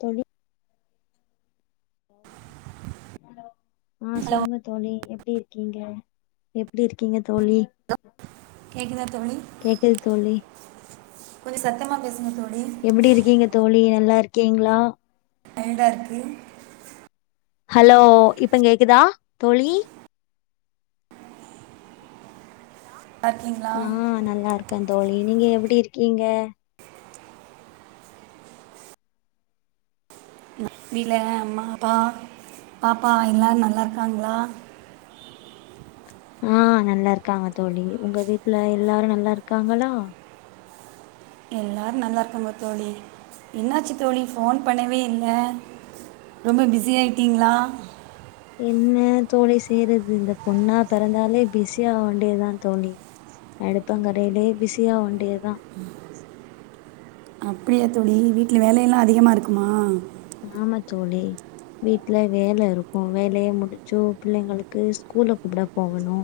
தோழி ஆ ஹலோ சொல்லுங்க தோழி எப்டி இருக்கீங்க எப்டி இருக்கீங்க தோழி [inaudible] கேக்குதா தோழி கேக்குது தோழி கொஞ்சம் சத்தமா பேசுங்க தோழி எப்டி இருக்கீங்க தோழி நல்லா இருக்கீங்களா டயடா இருக்கு ஹலோ இப்ப கேக்குதா தோழி நல்லா இருக்கீங்களா ம் நல்லா இருக்கேன் தோழி நீங்க எப்டி இருக்கீங்க வீட்ல் அம்மா அப்பா பாப்பா எல்லாம் நல்லாருக்காங்களா ஆ நல்லா இருக்காங்க தோழி உங்க வீட்டுல எல்லாரும் நல்லா இருக்காங்களா எல்லாரும் நல்லாருக்காங்க தோழி என்னாச்சு தோழி ஃபோன் பண்ணவே இல்லை. ரொம்ப பிஸி ஆயிட்டீங்களா? என்ன தோழி செய்யறது இந்த பொண்ணா பிறந்தாலே பிஸியாக வேண்டியது தா தோழி அடுப்பங்கரையிலயே பிஸியா வேண்டியதுதா அப்படியா தோழி வீட்டுல வேலையெல்லா அதிகமா இருக்குமா? ஆமா தோழி வீட்டுல வேல இருக்கு வேலைய முடிச்சு பிள்ளைங்களுக்கு ஸ்கூல கூப்பட போகணு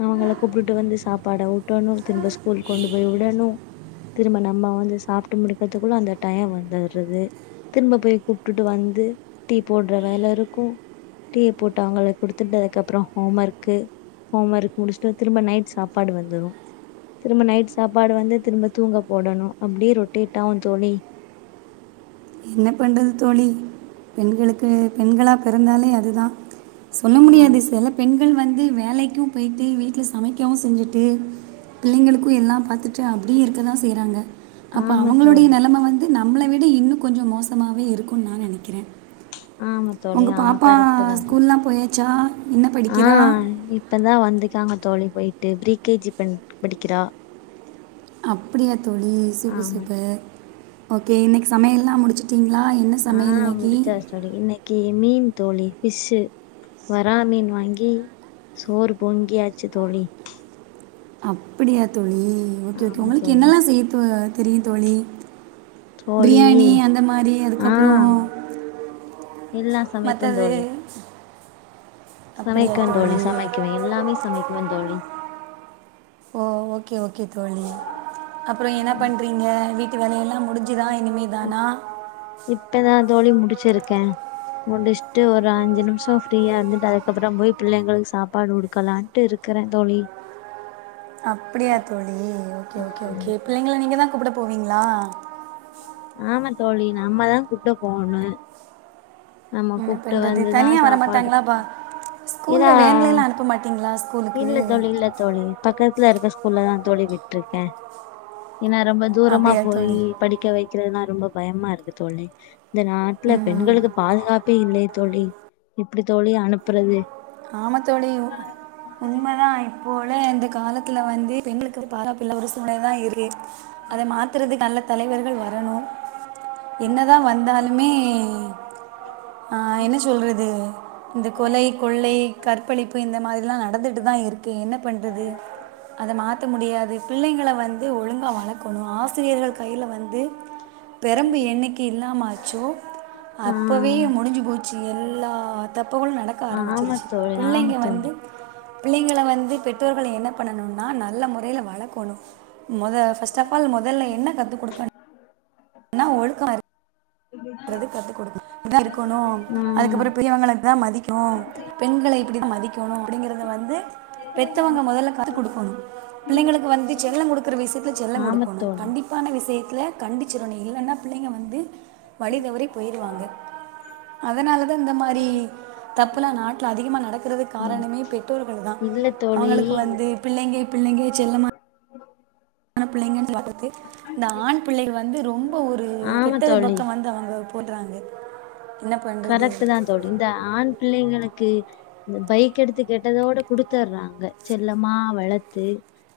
அவங்கள கூப்டுட்டு வந்து சாப்பாட ஊட்டணு திரும்ப ஸ்கூல் கொண்டு போய் விடணு திரும்ப நம்ம வந்து சாப்ட்டு முடிக்கறதுக்குள்ள அந்த டையோ வந்துருது திரும்ப போய் கூப்ட்டுட்டு வந்து டீ போடுற வேல இருக்கு டீ போட்டு அவங்களுக் குடுத்துட்டதுக்கு அப்பறோ ஹோம் ஒர்க்கு ஹோம் ஒர்க் முடிஷ்ட்டு திரும்ப நைட் சாப்பாடு வந்துரு திரும்ப நைட் சாப்பாடு வந்து திரும்ப தூங்க போடணு அப்டே ரொட்டேட் ஆவு தோழி என்ன பண்றது தோழி பெண்களுக்கு பெண்களா பிறந்தாலே அதுதா சொல்ல ஆ முடியாது சில பெண்கள் வந்து வேலைக்கு போயிட்டு வீட்டுல சமைக்கவு செஞ்சுட்டு பிள்ளிங்களுக்கு எல்லா பாத்துட்டு அப்டியே இருக்கதா செய்யறாங்க அப்ப ஆமா அவங்களுடைய தோழி நெலம வந் து நம்மள விட இன்னு கொஞ்சோ மோசமாவே இருக்குன் நா நெனைக்கறே ஆமா தோழி உங்க ஆமா பாப்பா கரெக்ட் தா தோழி ஸ்கூல்லா போயாச்சா என்ன ஆ படிக்கிறா இப்பதா வந்துக்காங்க தோழி போயிட்டு ப்ரீ கே ஜி பண் படிக்கிறா அப்படியா தோழி சூப்பர் ஆமா தோழி. சூப்பர் ஓகே இன்னைக்கு சமையல்லா முடிச்சுட்டிங்களா என்ன சமையல் இன்னக்கி சொலி இன்னக்கி மீன் தோழி ஃபிஷ்ஷு வரா மீன் வாங்கி சோறு பொங்கியாச்சு தோழி அப்படியா தோழி ஓகே ஓகே ஆமா உங்களுக்கு தோழி என்னெல்லா செய்ய தோ தெரியு தோழி தோழி பிரியாணி அந்த மாரி ஆ அதுக்கப்பறோ எல்லா சமைப்ப தோழி சமைக்குவ தோழி சமைக்குவ எல்லாமே சமைக்குவ தோழி ஓ ஓகே ஓகே தோழி அப்பறோ என்ன பண்றீங்க வீட்டு வேலையெல்லா முடிஞ்சுதா இனிமே தானா இப்பதா தோழி முடிச்சிருக்க முடிஷ்ட்டு ஒரு அஞ்சு நிமுஷோ ஃப்ரீயா இருந்துட்டு அதுக்கப்பறோ போய் பிள்ளைங்களுக் சாப்பாடு குடுக்கலான்ட்டு இரு கற தோழி அப்படியா தோழி ஓகே ஓகே ஆமா ஓகே பிள்ளைங்கள நீங்க தா கூப்பட போவீங்களா ஆமா தோழி நம்மதா கூப்ட போணு நம்ம என்ன கூப்ட்டு பண்ணுறது வந்துதா தனியாக வர சாப்பாடு மாட்டாங்களாப்பா இதா ப்ப மாட்டிங்களா ஸ்கூல் இல்ல தோழி இல்ல தோழி பக்கத்துல இருக்க ஸ்கூல்லதா தோழி விட்ருக்க ஏன்னா ரொம்ப தூரமா அப்படியா போயி தோழி ம் படிக்க வைக்கறதுனா ரொம்ப பயமா இருக்கு தோழி இந்த நாட்ல பெண்களுக்கு பாதுகாப்பே இல்லை தோழி எப்டி தோழி அனுப்றது ஆமா தோழி உண்ம தா இப்ப உள்ள இந்த காலத்துல வந்து பெண்களுக்கு பாதுகாப் இல்ல ஒரு சூழ்நெல தா இருக்கு அத மாத்துறது நல்ல தலைவர்கள் வரணு என்னதா வந்தாலுமே அ என்ன சொல்றது து இந்த கொலை கொள்ளை, கற்பழிப்பு இந்த மாதிரிலா நடந்துகிட்டு தா இருக்கு என்ன பண்ணுறது அத மாத்த முடியாது பிள்ளைங்கல வந்து ஒழுங்கா வளக்கணு ஆசிரியர்கள் கையில வந்து பெரம்பு என்னக்கி இல்லாம ஆச்சோ ஆ அப்பவே முடிஞ்சு போச் சு எல்லா தப்புகளு நடக்க ஆமா ஆரம்பிச்சிருச்சி தோழி ஆமா பிள்ளைங்க தோழி வந்து பிள்ளைங்கள வந்து பெற்றோர்கள் என்ன பண்ணணுன்னா நல்ல முறையில வளக்கணு மொத ஃபர்ஸ்ட் ஆப் ஆல் மொதல்ல என்ன கத்து குடுக்கனு ன்னா ஒழுக்க இருக்கணுன்றது கத்துகொடுக்கு இப்டிதா இருக்கணு ம் அதுக்கப்பறோ பெரியவங்களதா மதிக்கு பெண்கள இப்டிதா மதிக்கணு அப்டிங்கிறத வந்து பெத்தவங்க மொதல்ல கத்து குடுக்கணு பிள்ளைங்களுக்கு வந்து செல்லோ குடுக்கற விஷயத்துல செல்லங் ஆமா குடுக்கணு தோழி கண்டிப்பான விஷயத்துல கண்டிச்சிறனு இல்லன்னா பிள்ளைங்க வந்து வழி தவறி போயிருவாங்க அதனாலதா இந்த மாரி தப்புலா நாட்டுல அதிகமா நடக்குறதுக்கு ம் காரணமே பெற்றோர்கள் தா இல்ல தோழி அவங்களுக்கு வந்து பிள்ளைங்க பிள்ளைங்க செல்லமா ஆன பிள்ளைங்க சொல்லி வளத்து இந்த ஆண் பிள்ளைகள் வந்து ரொம்ப ஒரு ஆமா கெட்டது தோழி பக்கோ வந்து அவங்க போட்றாங்க கரெக்ட் தான் தோழி இந்த ஆண் பிள்ளைங்களுக்கு இந்த பைக் எடுத்து கேட்டதோட குடுத்துர்றாங்க ங்க செல்லமா வளத்து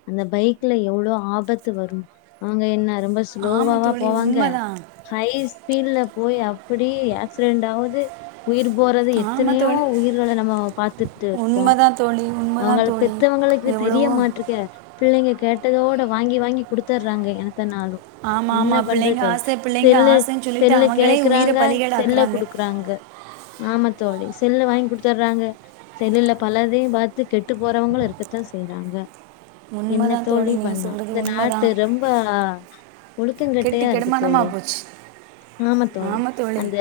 அந்த பைக்ல எவ்ளோ ஆபத்து வரு அவங்க என்ன ரொம்ப ஆமா ஸ்லோவாவா தோழி போவாங்க உண்மைதான் ஹை ஸ்பீடுல போய் அப்டியே ஆக்சிடென்ட் ஆவுது உயிர் போறது ஆமா எத்தனையோ தோழி உயிர்களை நம்ம பாத்துட்டு இருக்கோ உண்மைதான் தோழி உண்மைதான் அவங்கள தோழி பெத்தவங்களுக்கு இது தெரிய எவ்வளவோ மாட்றக்க பிள்ளைங்க கேட்டதோட வாங்கி வாங்கி குடுத்தர்றாங்க எண்ணத்தனாலு ஆமாம் என்ன ஆமாம் பண்றது பிள்ளைங்க தோழி ஆசை பிள்ளைங்க செல்லு ஆசைன்னு சொல்லிட்டு செல்லு அவங்களே உயிரை கேக்குறாங்க செல்ல பலிகேடாக்குறாங்க குடுக்குறாங்க ஆமா தோழி செல்லு வாங்கி குடுத்துர்றாங்க செல்லுல பலதையு பாத் து கெட்டு போறவங்களு இருக்கத்தா செய்றாங்க என்ன உண்மைதான் தோழி நீங்கள் பண்ணலா சொல்கிறது இந்த நாட்டு உண்மைதான் ரொம்ப கெட்டு ஒழுக்கங்கெட்டையா இருக்கு தோழி கெடுமானமாக போச்சு ஆமா தோழி அந்த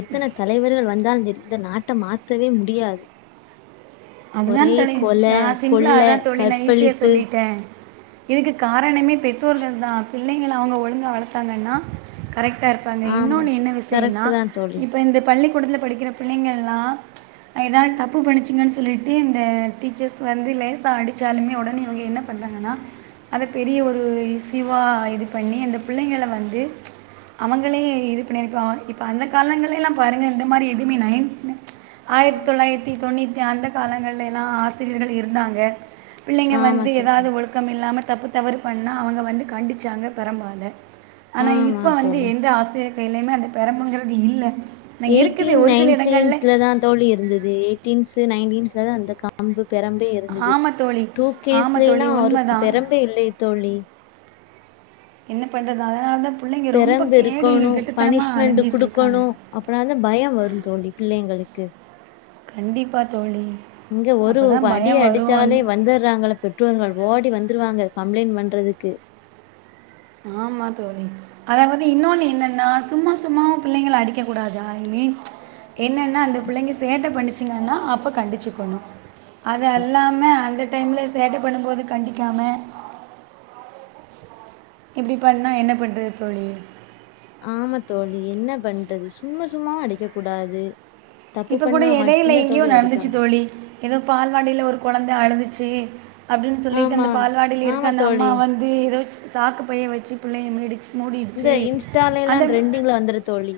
எத்தன தலைவர்கள் வந்தாலு சரி இந்த நாட்ட மாத்தவே முடியாது அதுதா ஒரே தோழி கொல ஆ சிம்பிளா கொள்ள அததா தோழி நா ஈஸியா கற்பழிப்பு சொல்லிட்டே இதுக்கு காரணமே பெற்றோர்கள்தா பிள்ளைங்கள அவங்க ஒழுங்கா வளத்தாங்கன்னா கரெக்ட்டா இருப்பாங்க ஆமா இன்னொன்னு என்ன விஷயன்னா கரெக்ட் தான் தோழி இப்ப இந்த பள்ளிக்கூடத்துல படிக்கிற பிள்ளைங்கல்லா ஏதாவது தப்பு பண்ணிச்சுங்கன்னு சொல்லிட்டு இந்த டீச்சர்ஸ் வந்து லேசா அடிச்சாலுமே ஒடனே இவங்க என்ன பண்ணுறாங்கன்னா அத பெரிய ஒரு இஷு யூவா இது பண்ணி அந்த பிள்ளைங்கள வந்து அவங்களே இது பண்ணிருப்பாங்க இப் ப அந்த காலங்களெல்லா பாருங்க இந்த மாரி எதுவுமே நைன் ஆயிரத்தி தொள்ளாயிரத்தி தொண்ணித்தி அந்த காலங்கள்ல எல்லா ஆசிரியர்கள் இருந்தாங்க பிள்ளைங்க ஆமா வந்து தோழி ஏதாது ஒழுக் கம் இல்லாம தப்பு தவறு பண்ணா அவங்க வந்து கண்டிச்சாங்க பெரம்பால ஆனா ஆமா இப்ப வந்து தோழி எந்த ஆசிரியர் கையிலயுமே அந்த பெரம்புங்கிறது இல்ல எயிட்டீன் நைன்டீன்ஸ்ல தா தோழி இருந்தது எயிட்டீன்ஸ் நைன்டீன்ஸ்ல தா அந்த கம்பு பெரம் பு இருந்தது ஆமா தோழி டூ ஆமா கேஸ்ல தோழி எல்லா அவருக்கு உண்மைதான் பெரம்பே இல்லயே தோழி என்ன பண்றது அதனால தா பிள்ளைங்க ரொம்ப பெரம்பு கேடு கெட்டுத்தனமாக அலைஞ்சிட்டுருக்காங்க அப்புறந்த பயம் வரும் தோழி பிள்ளைங்களுக்கு கண்டிப்பா தோழி இங்க ஒரு அப்போ தான் வடிய பயம் வரும் அடிச்சாலே வந்து வந்துடுறாங்கள பெற்றோர்கள் ஓடி வந்துருவாங்க கம்ப்ளைண்ட் பண்றதுக்கு ஆமா தோழி அதாவது இன்னொன்னு என்னன்னா சும்மா சும்மாவும் பிள்ளைங்கள அடிக்க கூடாது ஐ மீன் என்னன்னா அந்த பிள்ளைங்க சேட்ட பண்ணிச்சீங்கன்னா அப்ப கண்டிச்சுக்கணும் அது அல்லாம அந்த டைமில் சேட்ட பண்ணும்போது கண்டிக்காம இப்படி பண்ணா என்ன பண்றது தோழி ஆமா தோழி என்ன பண்றது சும்மா சும்மாவும் அடிக்க கூடாது தப்பு இப்போ கூட பண்ணா இடையில மட்டும்தான் எங்கயோ தோழி நடந்துச்சு அடிக்கணும் தோழி ஏதோ பால்வாடியில ஒரு குழந்த அழுதுச்சு அப்படின்னு சொல்லிட்டு ஆமா அந்த பால்வாடியில் இருக்க ஆமா அந்த அம்மா தோழி வந்து ஏதோச்ச சாக்கு பைய வெச்சு பிள்ளைய மீடிச்சு இந்த மூடிடுச்சு இன்ஸ்டாயில எல்லா ட்ரெண்டிங்ல வந்துரும் தோழி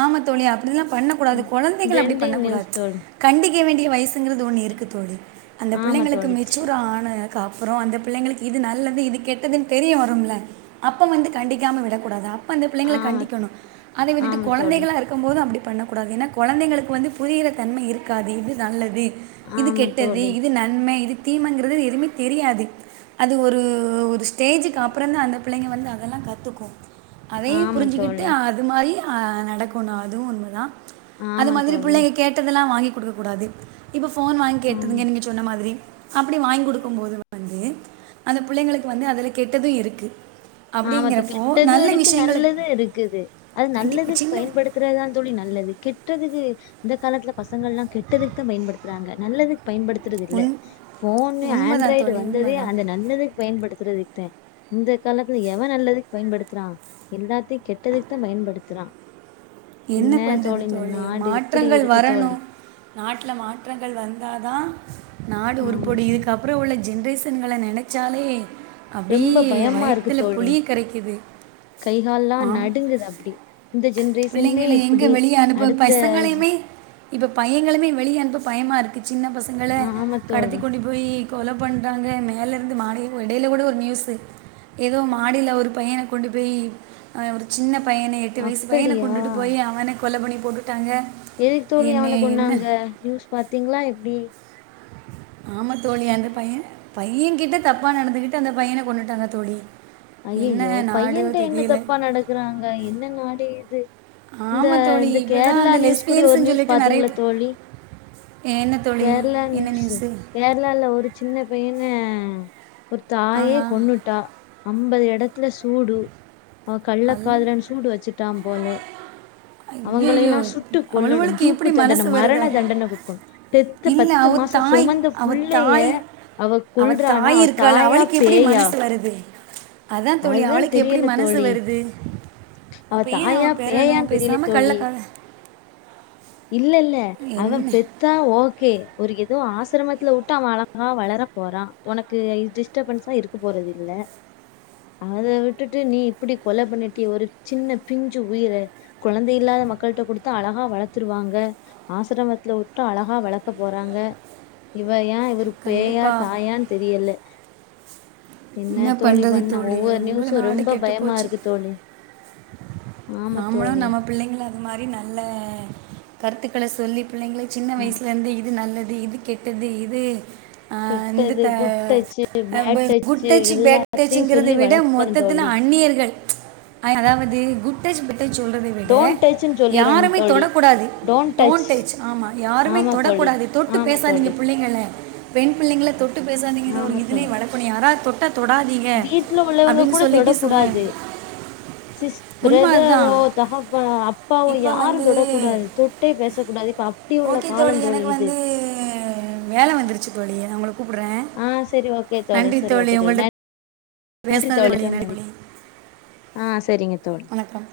ஆமா தோழி அப்படில்லாம் பண்ணக் கூடாது குழந்தைகள அப்படி ட்ரெண்டிங் நியூஸ் பண்ணக்கூடாது தோழி கண்டிக்க வேண்டிய வயசுங்கிறது ஒன்னு இருக்கு தோழி அந்த ஆமா பிள்ளைங்களுக்கு தோழி சி. மெச்சுர் ஆன க அப்புறம் அந்த பிள்ளைங்களுக்கு இது நல்லது இது கெட்டதுன்னு தெரிய வரும்ல அப்ப வந்து கண்டிக்காம விடக்கூடாது அப்ப அந்த பிள்ளைங்கள ஆமா தோ- கண்டிக்கணும் அத விட்டுட்டு ஆமா தோழி குழந்தைகள இருக்கும் போதும் அப்படி பண்ணக்கூடாது ஏன்னா குழந்தைந்களுக்கு வந்து புரியிற தன்மை இருக்காது இது நல்லது இது ஆமா கெட்டது தோழி இது நன்மை இது தீமங்கிறது எதுவுமே தெரியாது அது ஒரு ஒரு ஸ்டேஜுக்கு அப்புற தான் அந்த பிள்ளைங்க வந்து அதெல்லாம் கத்துக்கும் அதையும் ஆமா புரிஞ்சுக்கிட்டு தோழி அது மாறி ஆ நடக்கணும் அதும் உண்மதான் அது ஆமா மாதிரி தோழி பிள்ளைங்க கேட்டதெல்லாம் வாங்கி குடுக்க கூடாது இப்போ ஃபோன் வாங்கி ம் கேட்டுதுங்க நீங்க சொன்ன மாதிரி அப்படி வாங்கி குடுக்கும் போது வந்து அந்த பிள்ளைங்களுக்கு வந்து அதுல கெட்டதும் இருக்கு ஆமா தோ கெட்டதும் இருக்கு நல்லதும் இருக்குது அது நல்லது கண்டிப்பாக சின்ன பயன்படுத்த த்துறதான் தோழி நல்லது கெட்டதுக்கு இந்த காலத்துல பசங்க எல்லாம் கெட்டதுக்கு தான் பயன்படுத்துறாங்க நல்லதுக்கு பயன்படுத்த த்துறது இல்ல உண் ஃபோன்னு உண்மைதான் ஆண்ட்ராய்டு தோழி வந்ததே உண்மைதான் அந்த நல்லது பயன்படுத்துறதுக்குத்தேன் இந்த காலத்து எவன் நல்லதுக்கு பயன்படுத்துறான் எல்லாத் யும் கெட்டதுக்கு தான் பயன்படுத்துறான் என்ன பண்றது இந்த தோழி நாடு இப்படி மாற்றங்கள் இருக்கு தோழி வரணும் நாட்டல மாற்றங்கள் வந்தாதான் நாடு ஆமா உருப்படும் தோழி இதுக்கப் அப்புறம் உள்ள ஜென்ரேஷன்கள நெனச்சாலே ரொம்ப அப்டியே பயமா இருக்கு வயத்தில தோழி புளிய கரைக்குது ஆம் இருந்தது அப்டி இந்த ஜென்ரே பிள்ளைங்கள எங்க வெளிய அனுப்ப ஜ- பசங்களையுமே இப்ப பையங்களுமே வெளியனுப்ப பயமா இருக்கு சின்ன பசங்கள ஆமா கடத்தி தோழி கொண்டி போய் கொல பண்றாங்க மேலருந்து மாடிய இடையில கூட ஒரு நியூஸ் ஏதோ மாடில ஒரு பையன கொண்டு போய் அவன் ஒரு சின்ன பையன எட்டு வயசு பையன அப்படியா கொண்டுட்டு போய் அவன கொல பண்ணி போட்டுட்டாங்க எதுக்கு தோழி என்ன அவன என்ன கொன்னாங்க நியூஸ் பாத்தீங்ளா எப்டி ஆமா தோழி அந்த பையன பையன் கிட்ட தப்பா நடந்துகிட்டு அந்த பையன கொண்ணுட்டாங்க தோழி என்ன அய்யய்யோ நாடு பையன்ட்ட என்ன தெரியல தப்பா நடக்குறாங்க என்ன நாடு இது இந்த ஆமாம் தோழி இந்த இப்போ தான் கேரளா அந்த நியூஸ் கூட ஒரு லெஸ்பியன்ஸ்னு நியூஸ் சொல்லிட்டு பாத்தீங்ளா நிறைய தோழி என்ன தோழி கேரளா என்ன நியூஸ் நியூஸு கேரளால ஒரு சின்ன பையன ஒரு தாயே ஆஹா கொன்னுடா அம்பது எட துல சூடு அவ கள்ள அல் காதலன் சூடு வச்சுட்டான் போல அவங்கள ஐயையோ எல்லாம் சுட்டு கொல்லணு அவளுவளுக்கு தூக்கு எப்படி தண்டன மனசு வருத மரண தண்டன குடுக்கணு தெ த்த இல்லை பத்து அவ மாசம் தாய் சொமந்த அவ புள்ளைய தாய் அவ கொல்றானா அவ தாயா எப்டி பேயா மனசு வருது அதா தோழி அதுதான் அவளுக்கு எப்டி தெரியல மனசு தோழி வருது அவ அப்போ ஏன் தாயா அவன் பெறணும் பேயான்னு தெரியல பேசாமல் தோழி கள்ளக்காத இல்ல இல்ல அவ என்ன பெத் தா ஓகே ஒரு ஏதோ ஆசிரமத்துல விட்டு அவன் அழகா வளர போறா உனக்கு டிஸ்டபென்ஸா இருக்க போறது இல்ல அத விட்டுட்டு நீ இப்படி கொலை பண்ணிட்டியே ஒரு சின்ன பிஞ்சு உயிர கொழந்தை இல்லாத மக்கள்ட்ட கொடுத்து அழகா வளர் த்துருவாங்க ஆசிரமத்துல விட்டா அழகா வளர்க்க போறாங்க இவ ஏ ஒரு பேயா கண்டிப்பாக தாயானு தெரியல என்ன தோழி பண்றது பண்ண தோழி ஒவ்வொரு ரொம்ப நியூஸும் நாடு கெட்டு பயமா போச்சு இருக்கு தோழி ஆமா நாமளும் தோழி நம்ம பிள்ளைங்கள அது மாரி நல்ல கருத்துக்கள சொல்லி பிள்ளைங்கள சின்ன நான் வயசுல இருந்து இது நல்லது இது கெட்டது இது ஆ ந்து கெட்டது தா குட் டச்சு அ ப bad good touch touch bad எல்லாத்தையும் டச்ங்றத சொல்லி விட மொத் வளர்க்கணும் த்தத்துல தோழி அந்நியர்கள் மா அதாவது குட் டஜ் பேட் டஜ் சொல்றத விட டோன்ட் டச்சுன்னு சொல்லிறனு யாருமே தோழி தொடக்கூடாது டோன்ட் டச் ஆமா யாருமே ஆமா தோழி தொடக்கூடாது தொட்டு ஆமா பேசாதீங்க தோழி புள் பிள்ளைங்கள பெண் பிள்ளைங்கள தொட்டு பேசாதீங்கனு ஒரு ஆமா இதிலயே தோழி வளக்கணு யாரா தொட் டா தொடாதீங்க வீட்ல உள்ளவங்க அப்டின்னு கூட சொல்லிட்டு சொல்ல தொடக்கூடாது சிஸ் பிரதரோ அதுதான் தகப்பனோ அப்பாவோ இப்போ யாரு வந்து தொடக்கூடாது தொட்டே பேசக்கூடாது இப்ப அப் ஓகே தோழி எனக்கு வந்து வேல வந்துருச்சு தோழி உங்களுக் கூப்டுறே ஆ சரி ஓகே நன்றி சரி தோழி ஓகே உங்கள்ட்ட பேசுனது தோழி நன்றி தோழி ஆ சரிங்க தோழி வணக்கம்